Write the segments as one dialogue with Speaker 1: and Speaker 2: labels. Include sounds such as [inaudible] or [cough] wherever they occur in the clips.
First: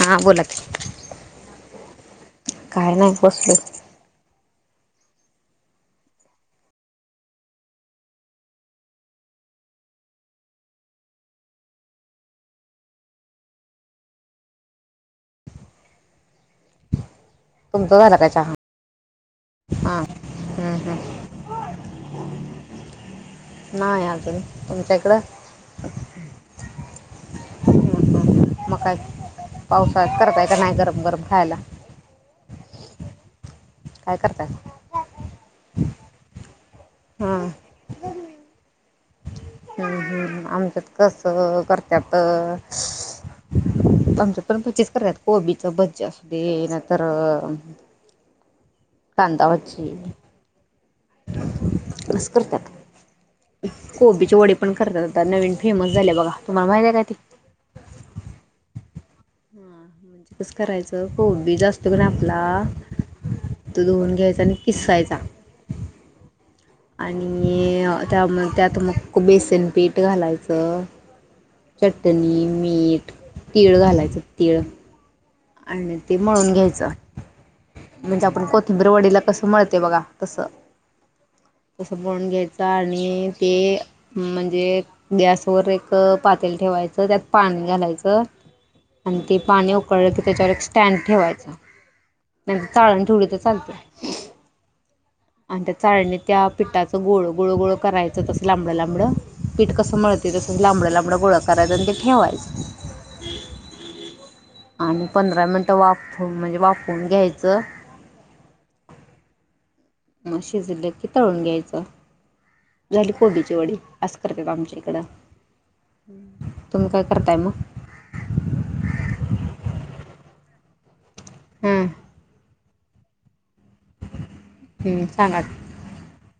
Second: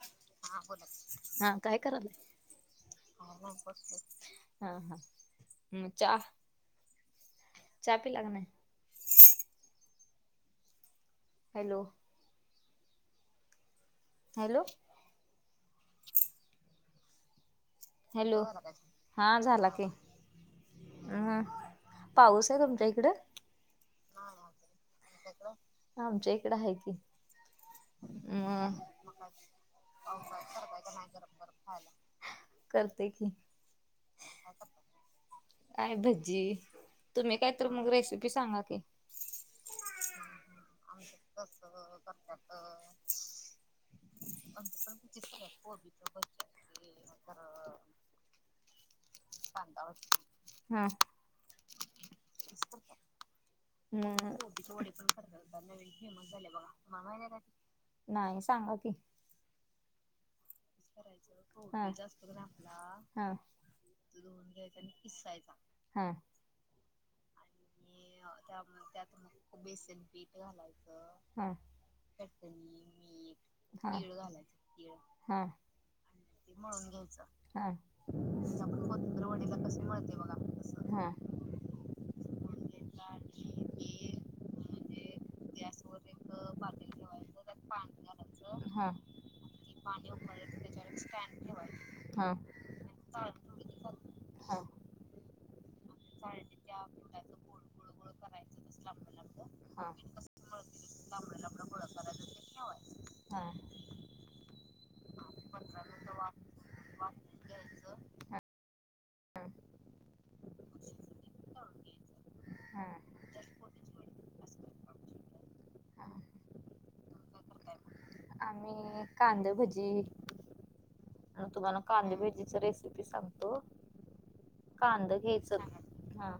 Speaker 1: हा बोला की
Speaker 2: हा काय कराल.
Speaker 1: काय नाही
Speaker 2: हा
Speaker 1: बसलो
Speaker 2: हा ह् चहा. चहा पिला काय नाही. हॅलो. हॅलो.
Speaker 1: तुमच झाला काय
Speaker 2: हॅलो
Speaker 1: चहा?
Speaker 2: हा झाला की
Speaker 1: हां
Speaker 2: हम् पाऊस आहे तुमच्या इकडं.
Speaker 1: नाही अजून तुमच्याकडं
Speaker 2: हम्.
Speaker 1: मग काय पावसाात करताय का नाही गरम गरम खायला.
Speaker 2: करते की
Speaker 1: काय करताय.
Speaker 2: काय भज्जी तुम्ही
Speaker 1: हं,
Speaker 2: कायतर मग रेसिपी सांगा की
Speaker 1: हम्म हम्म आमच्यात कसं करतात. आमच्यात पण तशीच करत्यात कोबीच भज्जी असुदे नायतर
Speaker 2: [inaudible]
Speaker 1: कांदाभजी.
Speaker 2: हम.
Speaker 1: असं करत्यात. कोबीचे
Speaker 2: मग
Speaker 1: वडी पण करतात, आता नवीन फेमस झाल्या बघा ते तुम्हाला माहित आहे काय ते
Speaker 2: नाही सांगा की
Speaker 1: हा कसं करायचं कोबीज
Speaker 2: हा
Speaker 1: असतो कनी आपला
Speaker 2: हा हा
Speaker 1: तो धुवुन.
Speaker 2: [unintelligible]
Speaker 1: आणि त्या त्यात मग बेसनपीठ घालायचं. चटणी, मीठ, तीळ
Speaker 2: हा
Speaker 1: घालायचं. तीळ
Speaker 2: हा
Speaker 1: आणि ते मळून घ्यायचं,
Speaker 2: हा
Speaker 1: म्हणजे आपण कोथिंबर वडीला
Speaker 2: कोथिंबीर
Speaker 1: कसं मिळतोय बघा तसं.
Speaker 2: [inaudible]
Speaker 1: तसं मळून घ्यायचं आणि ते म्हणजे गॅसवर एक पातेल ठेवा व्हायचं त्यात पाणी घालायचं
Speaker 2: हा
Speaker 1: आणि ते पाणी उकळलं तर एक स्टँड ठेवायचा
Speaker 2: हा
Speaker 1: नाहीतर चाळण ठेवली तर चालतेय
Speaker 2: हा
Speaker 1: आणि त्या चाळणीत त्या पिठाच गोळ गोळ गोळ करायचं असं लांबडं लांबडं पीठ
Speaker 2: हा
Speaker 1: कसं मळतोय तसं लांबडं लांबडा गोळ करायचं आणि ते ठेवायचं
Speaker 2: हं
Speaker 1: आणि पंधरा मिटं वाप म्हणजे वापून घ्यायचं
Speaker 2: हा
Speaker 1: मग शिजलं की तळून घ्यायचं झाली कोबीची वडी असं करत्यात आमच्या इकडं
Speaker 2: हा.
Speaker 1: तुम्ही काय करताय मग
Speaker 2: कांदाभजी म तुम्हाला
Speaker 1: हां
Speaker 2: कांदभेजीच रेसिपी सांगतो
Speaker 1: हं,
Speaker 2: कांद
Speaker 1: सांगा
Speaker 2: घ्यायचं ह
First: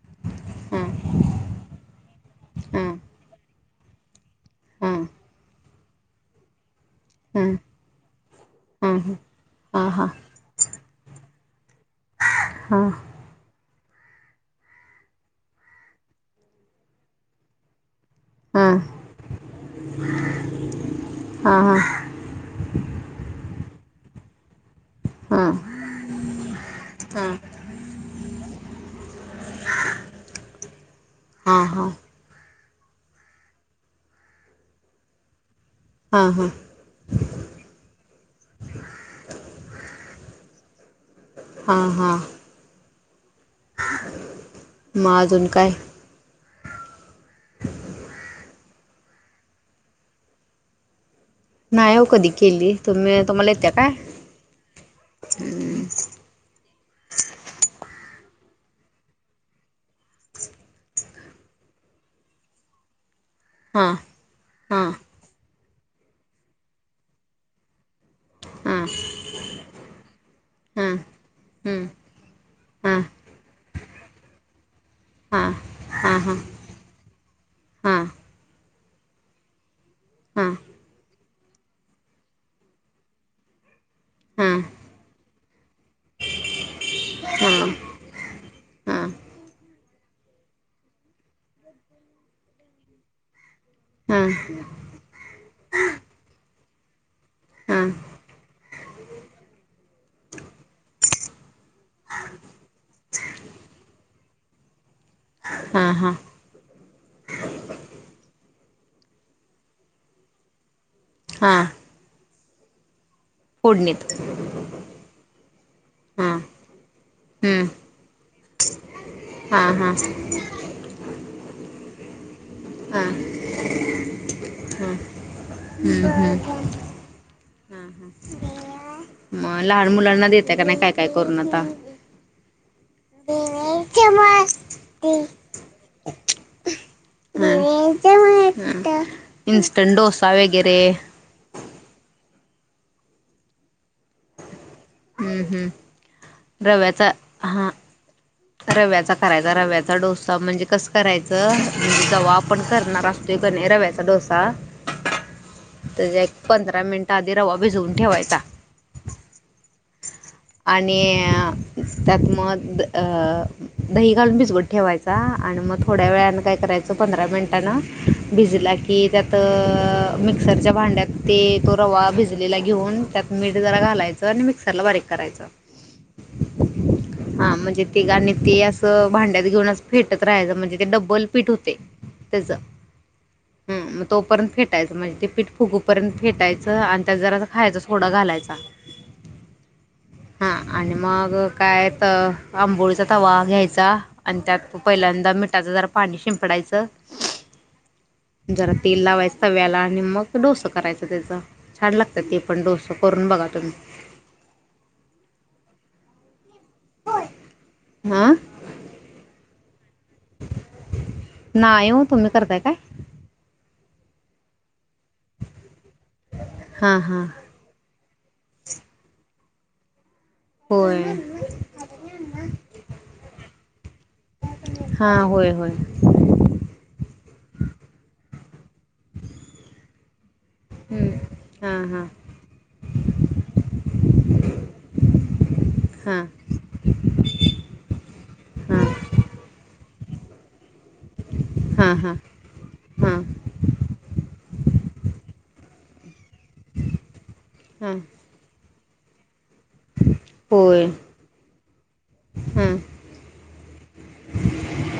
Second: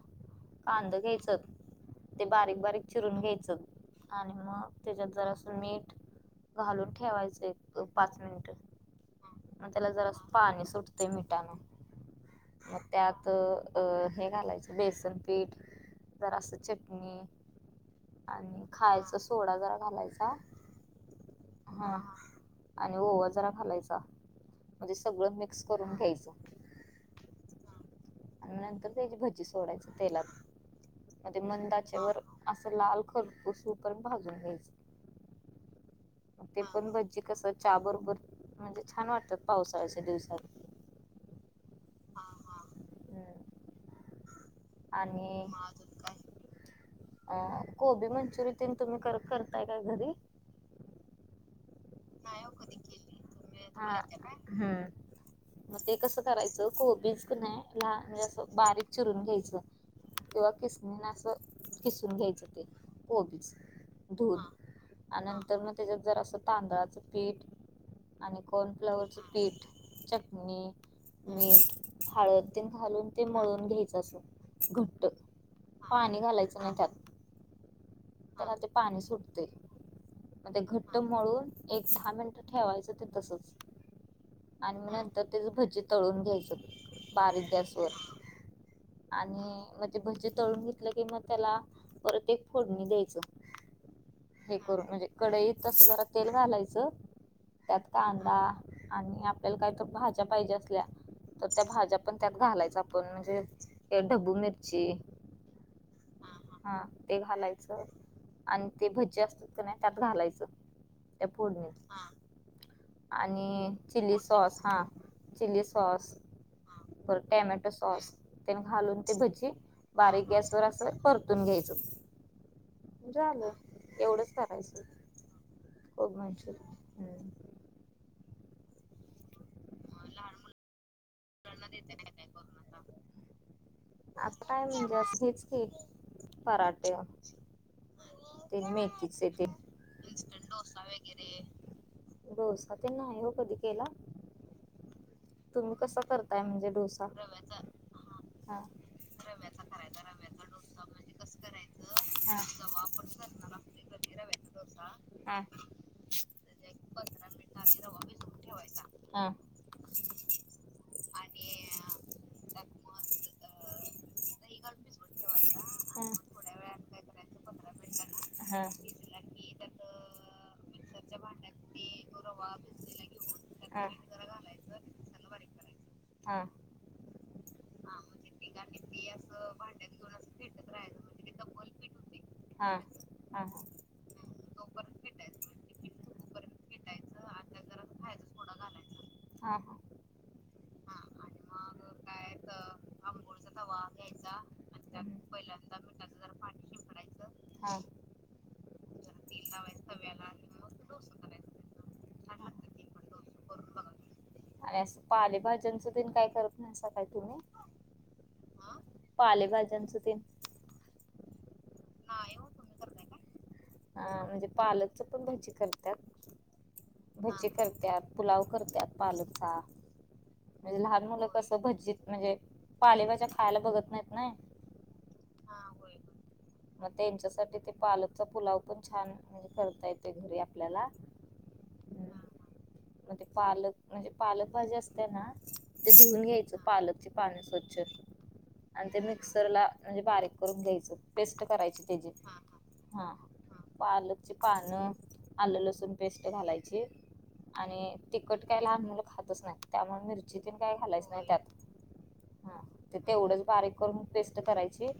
Speaker 1: हां
Speaker 2: कांद घ्यायचं ते बारीक बारीक
Speaker 1: हां
Speaker 2: चिरून घ्यायचं आणि मग
Speaker 1: हां
Speaker 2: त्याच्यात जरासं मीठ घालून
Speaker 1: हां
Speaker 2: ठेवायचं पाच मिनिटं
Speaker 1: हां
Speaker 2: मग
Speaker 1: हां हां
Speaker 2: त्याला जरा
Speaker 1: हां
Speaker 2: पाणी सुटतं ते मिटान मग त्यात अ हे घालायचं बेसनपीठ जरासं चटणी आणि खायचा सोडा जरा घालायचा
Speaker 1: हां हां हां हां
Speaker 2: हा आणि ओवा जरा घालायचा म्हणजे सगळं
Speaker 1: हां
Speaker 2: मिक्स करून घ्यायचं
Speaker 1: हां हां
Speaker 2: आणि नंतर त्याची भज्जी सोडायची तेलात म ते मंद आचेवर असं लाल खरपुसू होईपर्यंत भाजून
Speaker 1: हां
Speaker 2: घ्यायचं
Speaker 1: हां
Speaker 2: ते पण भज्जी कसं चहा बरोबर, म्हणजे छान वाटतात पावसाळ्याच्या दिवसात
Speaker 1: हा हा
Speaker 2: हम्म.
Speaker 1: मग
Speaker 2: आणि
Speaker 1: अजून काय
Speaker 2: अ कोबी मंचुरि तेन तुम्ही करताय काय घरी
Speaker 1: नाही हो कधी केली तुम्ही तुम्हाला येतं
Speaker 2: हा
Speaker 1: काय
Speaker 2: हम्म मग ते कसं करायचं कोबीज कने लहान म्हणजे असं बारीक चिरून घ्यायचं किंवा किसणीन असं किसून घ्यायचं ते कोबीज
Speaker 1: हां
Speaker 2: धुवून
Speaker 1: हां
Speaker 2: आणि नंतर मग त्याच्यात जरासं असं तांदळाच पीठ आणि कॉर्न
Speaker 1: हां
Speaker 2: फ्लेवरच पीठ चटणी
Speaker 1: हां हं
Speaker 2: मीठ हळद
Speaker 1: हां
Speaker 2: घालून ते मळून घ्यायचं अस
Speaker 1: हां हां
Speaker 2: पाणी
Speaker 1: हां
Speaker 2: घालायचं नाही त्यात
Speaker 1: हां
Speaker 2: त्याना ते पाणी सुटते
Speaker 1: हां हां
Speaker 2: मग ते घट्ट मळून एक दहा मिनिट ठेवायचं ते तसच
Speaker 1: हां हां
Speaker 2: आणि नंतर तेच भजी तळून घ्यायचं बारीक
Speaker 1: हां
Speaker 2: गॅस वर. आणि मग ते भजे तळून घेतलं की मग त्याला परत एक फोडणी. द्यायचं हे करून म्हणजे कडईत तस जरा तेल घालायचं. त्यात
Speaker 1: हां हां
Speaker 2: कांदा आणि आपल्याला काही तर भाज्या पाहिजे असल्या. तर त्या भाज्या पण त्यात घालायच आपण म्हणजे ढबू मिरची.
Speaker 1: हा हा
Speaker 2: हा ते घालायचं आणि ते भजे असतात नाही त्यात घालायचं. त्या
Speaker 1: हां
Speaker 2: फोडणीत आणि
Speaker 1: फोडणीत
Speaker 2: चिली सॉस हा चिली सॉस सॉस
Speaker 1: हां
Speaker 2: व
Speaker 1: हं
Speaker 2: टॅमॅटो सॉस घालून ते भजी
Speaker 1: हां हां हां
Speaker 2: बारीक गॅस वर अस परतून घ्यायचं
Speaker 1: हां
Speaker 2: हो. झालं एवढंच करायचं.
Speaker 1: हं हं
Speaker 2: कोबी मनच्युरी
Speaker 1: हां हां मग लहान मुलांना देतय का नाही काय काय करून आता हां
Speaker 2: आता
Speaker 1: हां
Speaker 2: काय म्हणजे अस हेच की पराठे
Speaker 1: तेमुळे
Speaker 2: इस्ट डोसा वगैरे डोसा ते नाही हो कधी केला
Speaker 1: हम्म हम्म
Speaker 2: तुम्ही कसा करताय म्हणजे डोसा
Speaker 1: रव्याचा हा
Speaker 2: हा
Speaker 1: रव्याचा करायचा रव्याचा डोसा म्हणजे कसं करायचं म्ह जव
Speaker 2: हा
Speaker 1: आपण करणार असतो कणी रव्याचा डोसा
Speaker 2: हा
Speaker 1: त्या एक पंधरा मिनट आधी रवा भिजवून ठेवायचा.
Speaker 2: हा ठेवायचा हा
Speaker 1: आणि त्यात मग. दही घालून भिजऊन ठेवायचा आणि मग थोड्या वेळानं काय करायचं पंधरा मिनिटांनं
Speaker 2: हा
Speaker 1: भिजला की त्यात मिक्सरच्या भांड्यात ते तो रवा भिजलेला घेऊन त्यात मीठ जरा
Speaker 2: हा
Speaker 1: घालायचं आणि मिक्सर ला बारीक करायचं.
Speaker 2: हा
Speaker 1: तिघांणी ती ते असं भांड्यात घेऊन फेटत राहायचं म्हणजे ते डब्बल पीठ होते
Speaker 2: हा
Speaker 1: ह मग तोपर्यंत फेटायचं म्हणजे ते पीठ फुगू पर्यंत फेटायचं आणि त्या जरा खायच सोडा घा- घालायचा
Speaker 2: हा हा
Speaker 1: हां आणि मग काय तर आंबोळीचा तवा घ्यायचा आणि त्यात पहिल्यांदा मिठाचं जरा पाणी शिंपडायचं.
Speaker 2: हा
Speaker 1: जरा तेल लावायचंव्याला आणि मग डोस करायचं त्याच छान लागत ते पण डोस करून. बघा तुम्ही
Speaker 2: आणि पाणी ज का करत नाही का तुम्
Speaker 1: हां
Speaker 2: पालेभाज्या
Speaker 1: नाही हो तुम्ही करताय काय.
Speaker 2: अ म्हणजे पालकच पण भजी करतात
Speaker 1: हां हां
Speaker 2: भजी करतत पुलाव करतात पालकचा म्हणजे लहान
Speaker 1: होय
Speaker 2: मुलं अससं भजीत म्हणजे पालेभाज्या खायला बघत नाही नई
Speaker 1: हां होय होय
Speaker 2: हाहा त्यांच्यासाठी ते पालकचा पुलाव पण छान म्हणजे करता येतो घरी आपल्याला
Speaker 1: हम्म, हां हा.
Speaker 2: मग ते पालक म्हणजे पालक भाजी असते ना ते
Speaker 1: हां
Speaker 2: धुऊन घ्यायचं पालकची पान स्वच्छ
Speaker 1: हां
Speaker 2: आणि ते मिक्सरला म्हणजे बारीक करून घ्यायचं, पेस्ट करायची
Speaker 1: हां
Speaker 2: त्याची
Speaker 1: हां
Speaker 2: हंह, हां पालक पान, आलं लसून पेस्ट घालायची आणि
Speaker 1: हां
Speaker 2: तिखट काय [unintelligible] खातच नाहीत. त्यामुळे मिरची ती काही
Speaker 1: होय
Speaker 2: खालायच नाही त्यात. हा,
Speaker 1: हां
Speaker 2: ते तेवढंच बारीक करून पेस्ट करायची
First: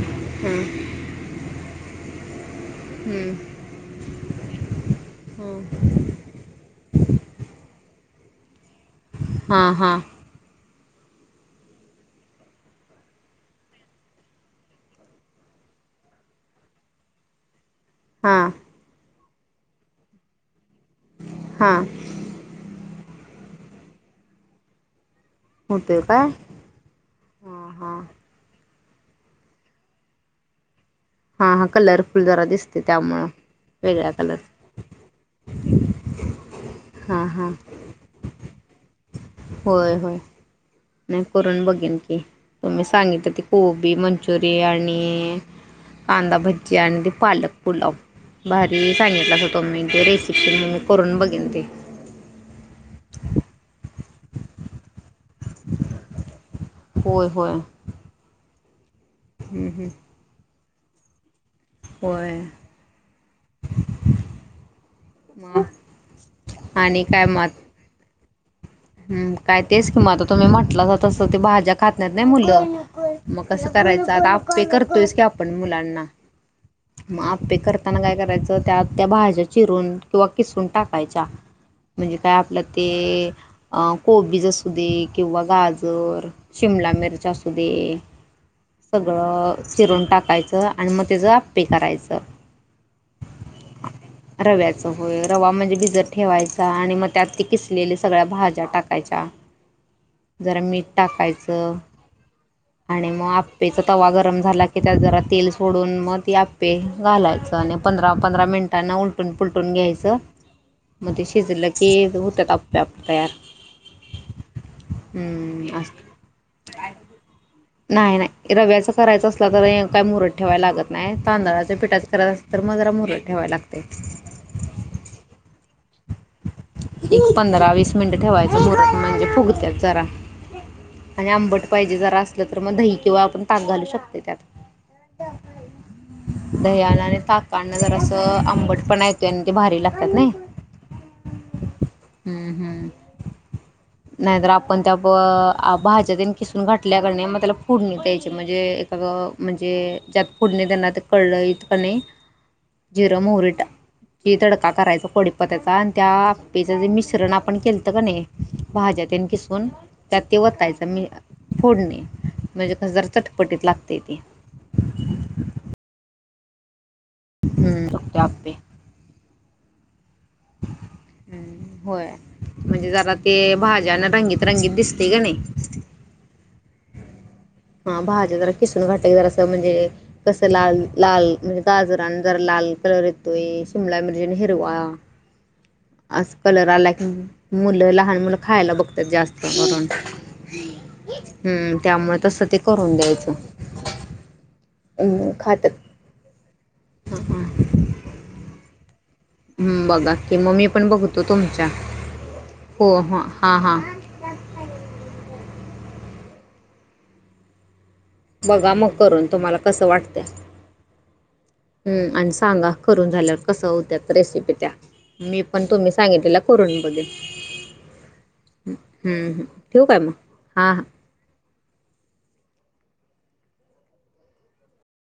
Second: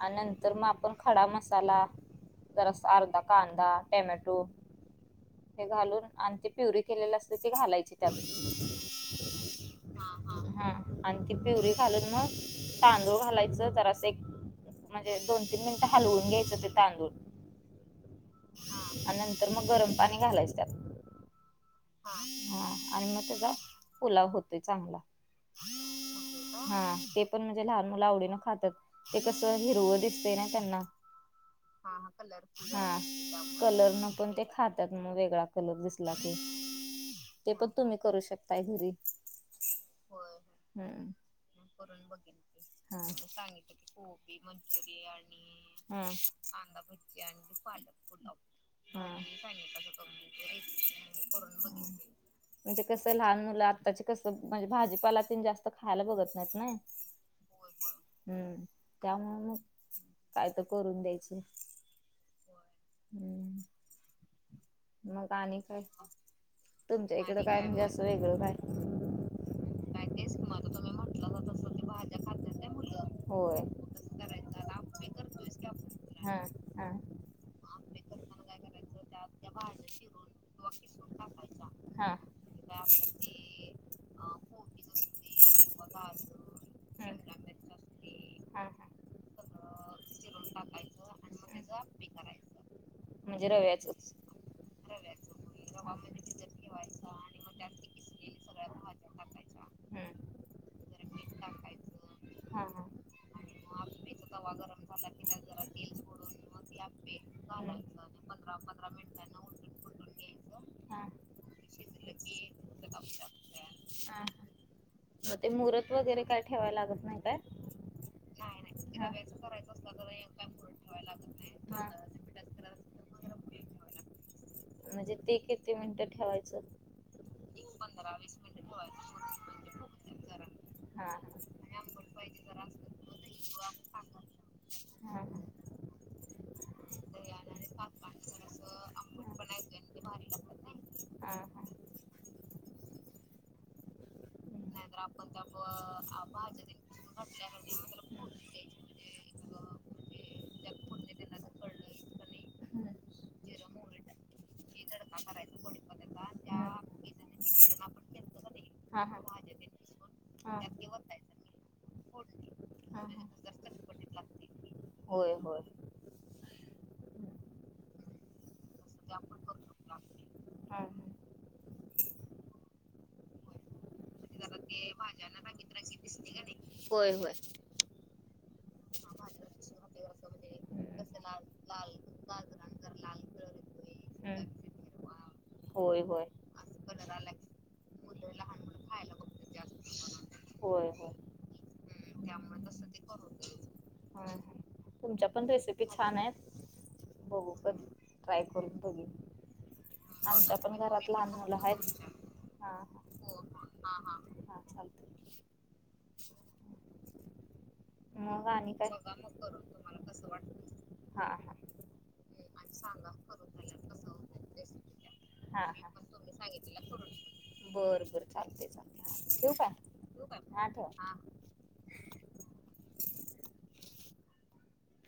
Speaker 2: आणि नंतर
Speaker 1: हां
Speaker 2: मग आपण खडा मसाला जरासं अर्धा कांदा, टोमॅटो हे घालून आणि ते प्युरी केलेलं असतं ते घालायची त्यात.
Speaker 1: हा, हा.
Speaker 2: आण ती पिवरी घालून मग तांदूळ घालायचं तर असं म्हणजे दोन तीन मिनिटं हलवून घ्यायचं ते तांदूळ
Speaker 1: हां
Speaker 2: आणि नंतर मग गरम पाणी घालायचं.
Speaker 1: हां
Speaker 2: हा, आणि मग त्याचा पुलाव होतोय चांगला.
Speaker 1: होतं काय
Speaker 2: हा, ते पण म्हणजे
Speaker 1: हां
Speaker 2: लहान
Speaker 1: हां
Speaker 2: मुलं आवडीनं [unintelligible] ते कस हिरवं दिसतय ना त्या [unintelligible]
Speaker 1: [unintelligible]
Speaker 2: हा कलर,
Speaker 1: जरा दिसते
Speaker 2: हा
Speaker 1: त्यामुळं
Speaker 2: कलर न
Speaker 1: वेगळ्या
Speaker 2: पण
Speaker 1: कलर
Speaker 2: ते खातात मग वेगळा कलर दिसला की
Speaker 1: हां हां
Speaker 2: ते पण तुम्ही करू [unintelligible]
Speaker 1: होय होय.
Speaker 2: हम्म
Speaker 1: नाही करून बघेन की तुम्ही
Speaker 2: हा
Speaker 1: सांगितल त कोबी मंचुरियन आणि
Speaker 2: हा
Speaker 1: कांदा भजी आणि पालक पुलाव भारी
Speaker 2: हा
Speaker 1: सांगितला वो तोम्ही [unintelligible] हम्म करून बघेन ते.
Speaker 2: म्हणजे कसं लहान मुलं, आत्ताचे कसं म्हणजे भाजी ्पाला तीन जास्त खायला बघत नाहीत ना,
Speaker 1: होय होय
Speaker 2: हम्म. त्यामुळे मग
Speaker 1: हं, हं.
Speaker 2: काय तर करून द्यायचे. [inaudible]
Speaker 1: होय
Speaker 2: मग आणि काय,
Speaker 1: आणि
Speaker 2: तुमच्या इकडं
Speaker 1: मग
Speaker 2: काय म्हणजे असं वेगळं काय.
Speaker 1: हम्म, काय तेच की मग आता तुम्ही म्हटलं तस ते भाज्या खात नाही ना मुलं
Speaker 2: होय
Speaker 1: [unintelligible] करायच आ आप्पे करतोयच की आपण मुलांना.
Speaker 2: हा हा
Speaker 1: मग आप्पे करताना काय करायचं त्या त्या [unintelligible] चिरून किंवा किसून टाकायचा
Speaker 2: हा
Speaker 1: म्हणजे काय आपल्या ते आ कोबीज असू दे किंवा गाजर शिमला
Speaker 2: हम्म
Speaker 1: मिरच असू दे. सगळं शिरून टाकायचं आणि मग त्याचं आप्पे करायचं.
Speaker 2: म्हणजे रव्याचचं.
Speaker 1: रव्याच होय, रवा म्हणजे भिजत ठेवायचा आणि मग त्यात ते किसलेली सगळ्या भाज्या टाकायच्या
Speaker 2: हा
Speaker 1: जरा मीठ टाकायचं. आणि मग आप्पेचा तवा गरम झाला की त्यात जरा तेल सोडून मग ती आप्पे घालाय. [unintelligible] आणि पंधरा, पंधरा मिनिटांनी त्यांना उलटून पूलटून घ्यायचं,
Speaker 2: हा
Speaker 1: मग ते शिजलं की होत आप्पे आप तयार.
Speaker 2: हं, मग ते
Speaker 1: हम्म
Speaker 2: मुरत वगैरे काय ठेवाय लागत नाही काय?
Speaker 1: नाय, नाय रव्याच करायचं असलं तरी काय मुरत ठेवायला लागत नाही. तांदळाच्या पिठाच करायचं असलं तर [unintelligible] मग जरा मुरत ठेवायचं.
Speaker 2: [inaudible] मजे ते किती म्हणत्यात? ठेवायचं. एक पंधरा
Speaker 1: मिनटं
Speaker 2: वीस
Speaker 1: ठेवायचं
Speaker 2: मिनिट ठेवाय
Speaker 1: मुरत म्हणजे फुगत्यात जरा
Speaker 2: [unintelligible]
Speaker 1: आणि आंबट पाहिजे जरा असलं तर मग दही किंवा आपण ताक घालू शकतोय त्यात.
Speaker 2: [unintelligible]
Speaker 1: दह्यान आणि ताकान जरा असं आंबटपणा येतोय आणि ते भारी लागतात.
Speaker 2: हा हा
Speaker 1: हम्म, हम्म.
Speaker 2: [inaudible]
Speaker 1: नाहीतर आपण त्या प, अ भाज्या तेन खिसून घाटल्याकणी मग त्याला फोडणी द्यायची म्हणजे एखादं म्हणजे ज्यात फोडणी देणार ते कढईत कन्हाई.
Speaker 2: हम्म
Speaker 1: मोहरी टाक की तडका करायचा. पडी पण त्याचा त्या आपे जे मिश्रण आपण केलत का नाही.
Speaker 2: हा
Speaker 1: भाज्यात
Speaker 2: हा
Speaker 1: किसून त्या ते
Speaker 2: हा हा
Speaker 1: वतायच मी फोडणी म्हणजे कस जरा
Speaker 2: हा.
Speaker 1: चटपटीत लागते. ते
Speaker 2: होय, होय
Speaker 1: हम्म फक्त आप्पे.
Speaker 2: हा
Speaker 1: हम्म होय. म्हणजे जरा ते भाज्याना रंगीत, रंगीत दिसते का नाही.
Speaker 2: होय होय.
Speaker 1: हा भाज्या जरा. किसून घातलं जरास असं म्हणजे कसं लाल लाल
Speaker 2: हम्म.
Speaker 1: म्हणजे गाजर
Speaker 2: होय
Speaker 1: आणि जरा लाल कलर येतोय. सिमला मिरची आणि हिरवा.
Speaker 2: होय होय
Speaker 1: अस कलर आला की मुलं लहान मुलं खायला बघतात जास्त करून
Speaker 2: होय होय
Speaker 1: हम्म त्यामुळे तसं ते करून द्यायचं.
Speaker 2: ह
Speaker 1: अं
Speaker 2: तुमच्यापण रेसिपी
Speaker 1: खातात
Speaker 2: छान आहेत. हो कर, ट्राय करू.
Speaker 1: हम्म, बघा की मग मी पण
Speaker 2: घरात
Speaker 1: बघतो
Speaker 2: लहान मुलं
Speaker 1: तुमच्या
Speaker 2: आहेत हा
Speaker 1: हो,
Speaker 2: हा
Speaker 1: ह, हा हा
Speaker 2: हा चालतंय [inaudible]
Speaker 1: बघा
Speaker 2: आणि
Speaker 1: मग
Speaker 2: काय
Speaker 1: करून तुम्हाला कसं वाटतंय?
Speaker 2: हा हा
Speaker 1: हम आणि सांगा करून झाल्यावर कस होत्यात रेसिपी त्या? मी पण तुम्ही सांगितलेल्या करून [unintelligible]
Speaker 2: बर बर चालतंय
Speaker 1: हं
Speaker 2: चालतंय
Speaker 1: हं मग?
Speaker 2: ठेवू काय हा
Speaker 1: हां हां.
Speaker 2: ठेवा. [inaudible]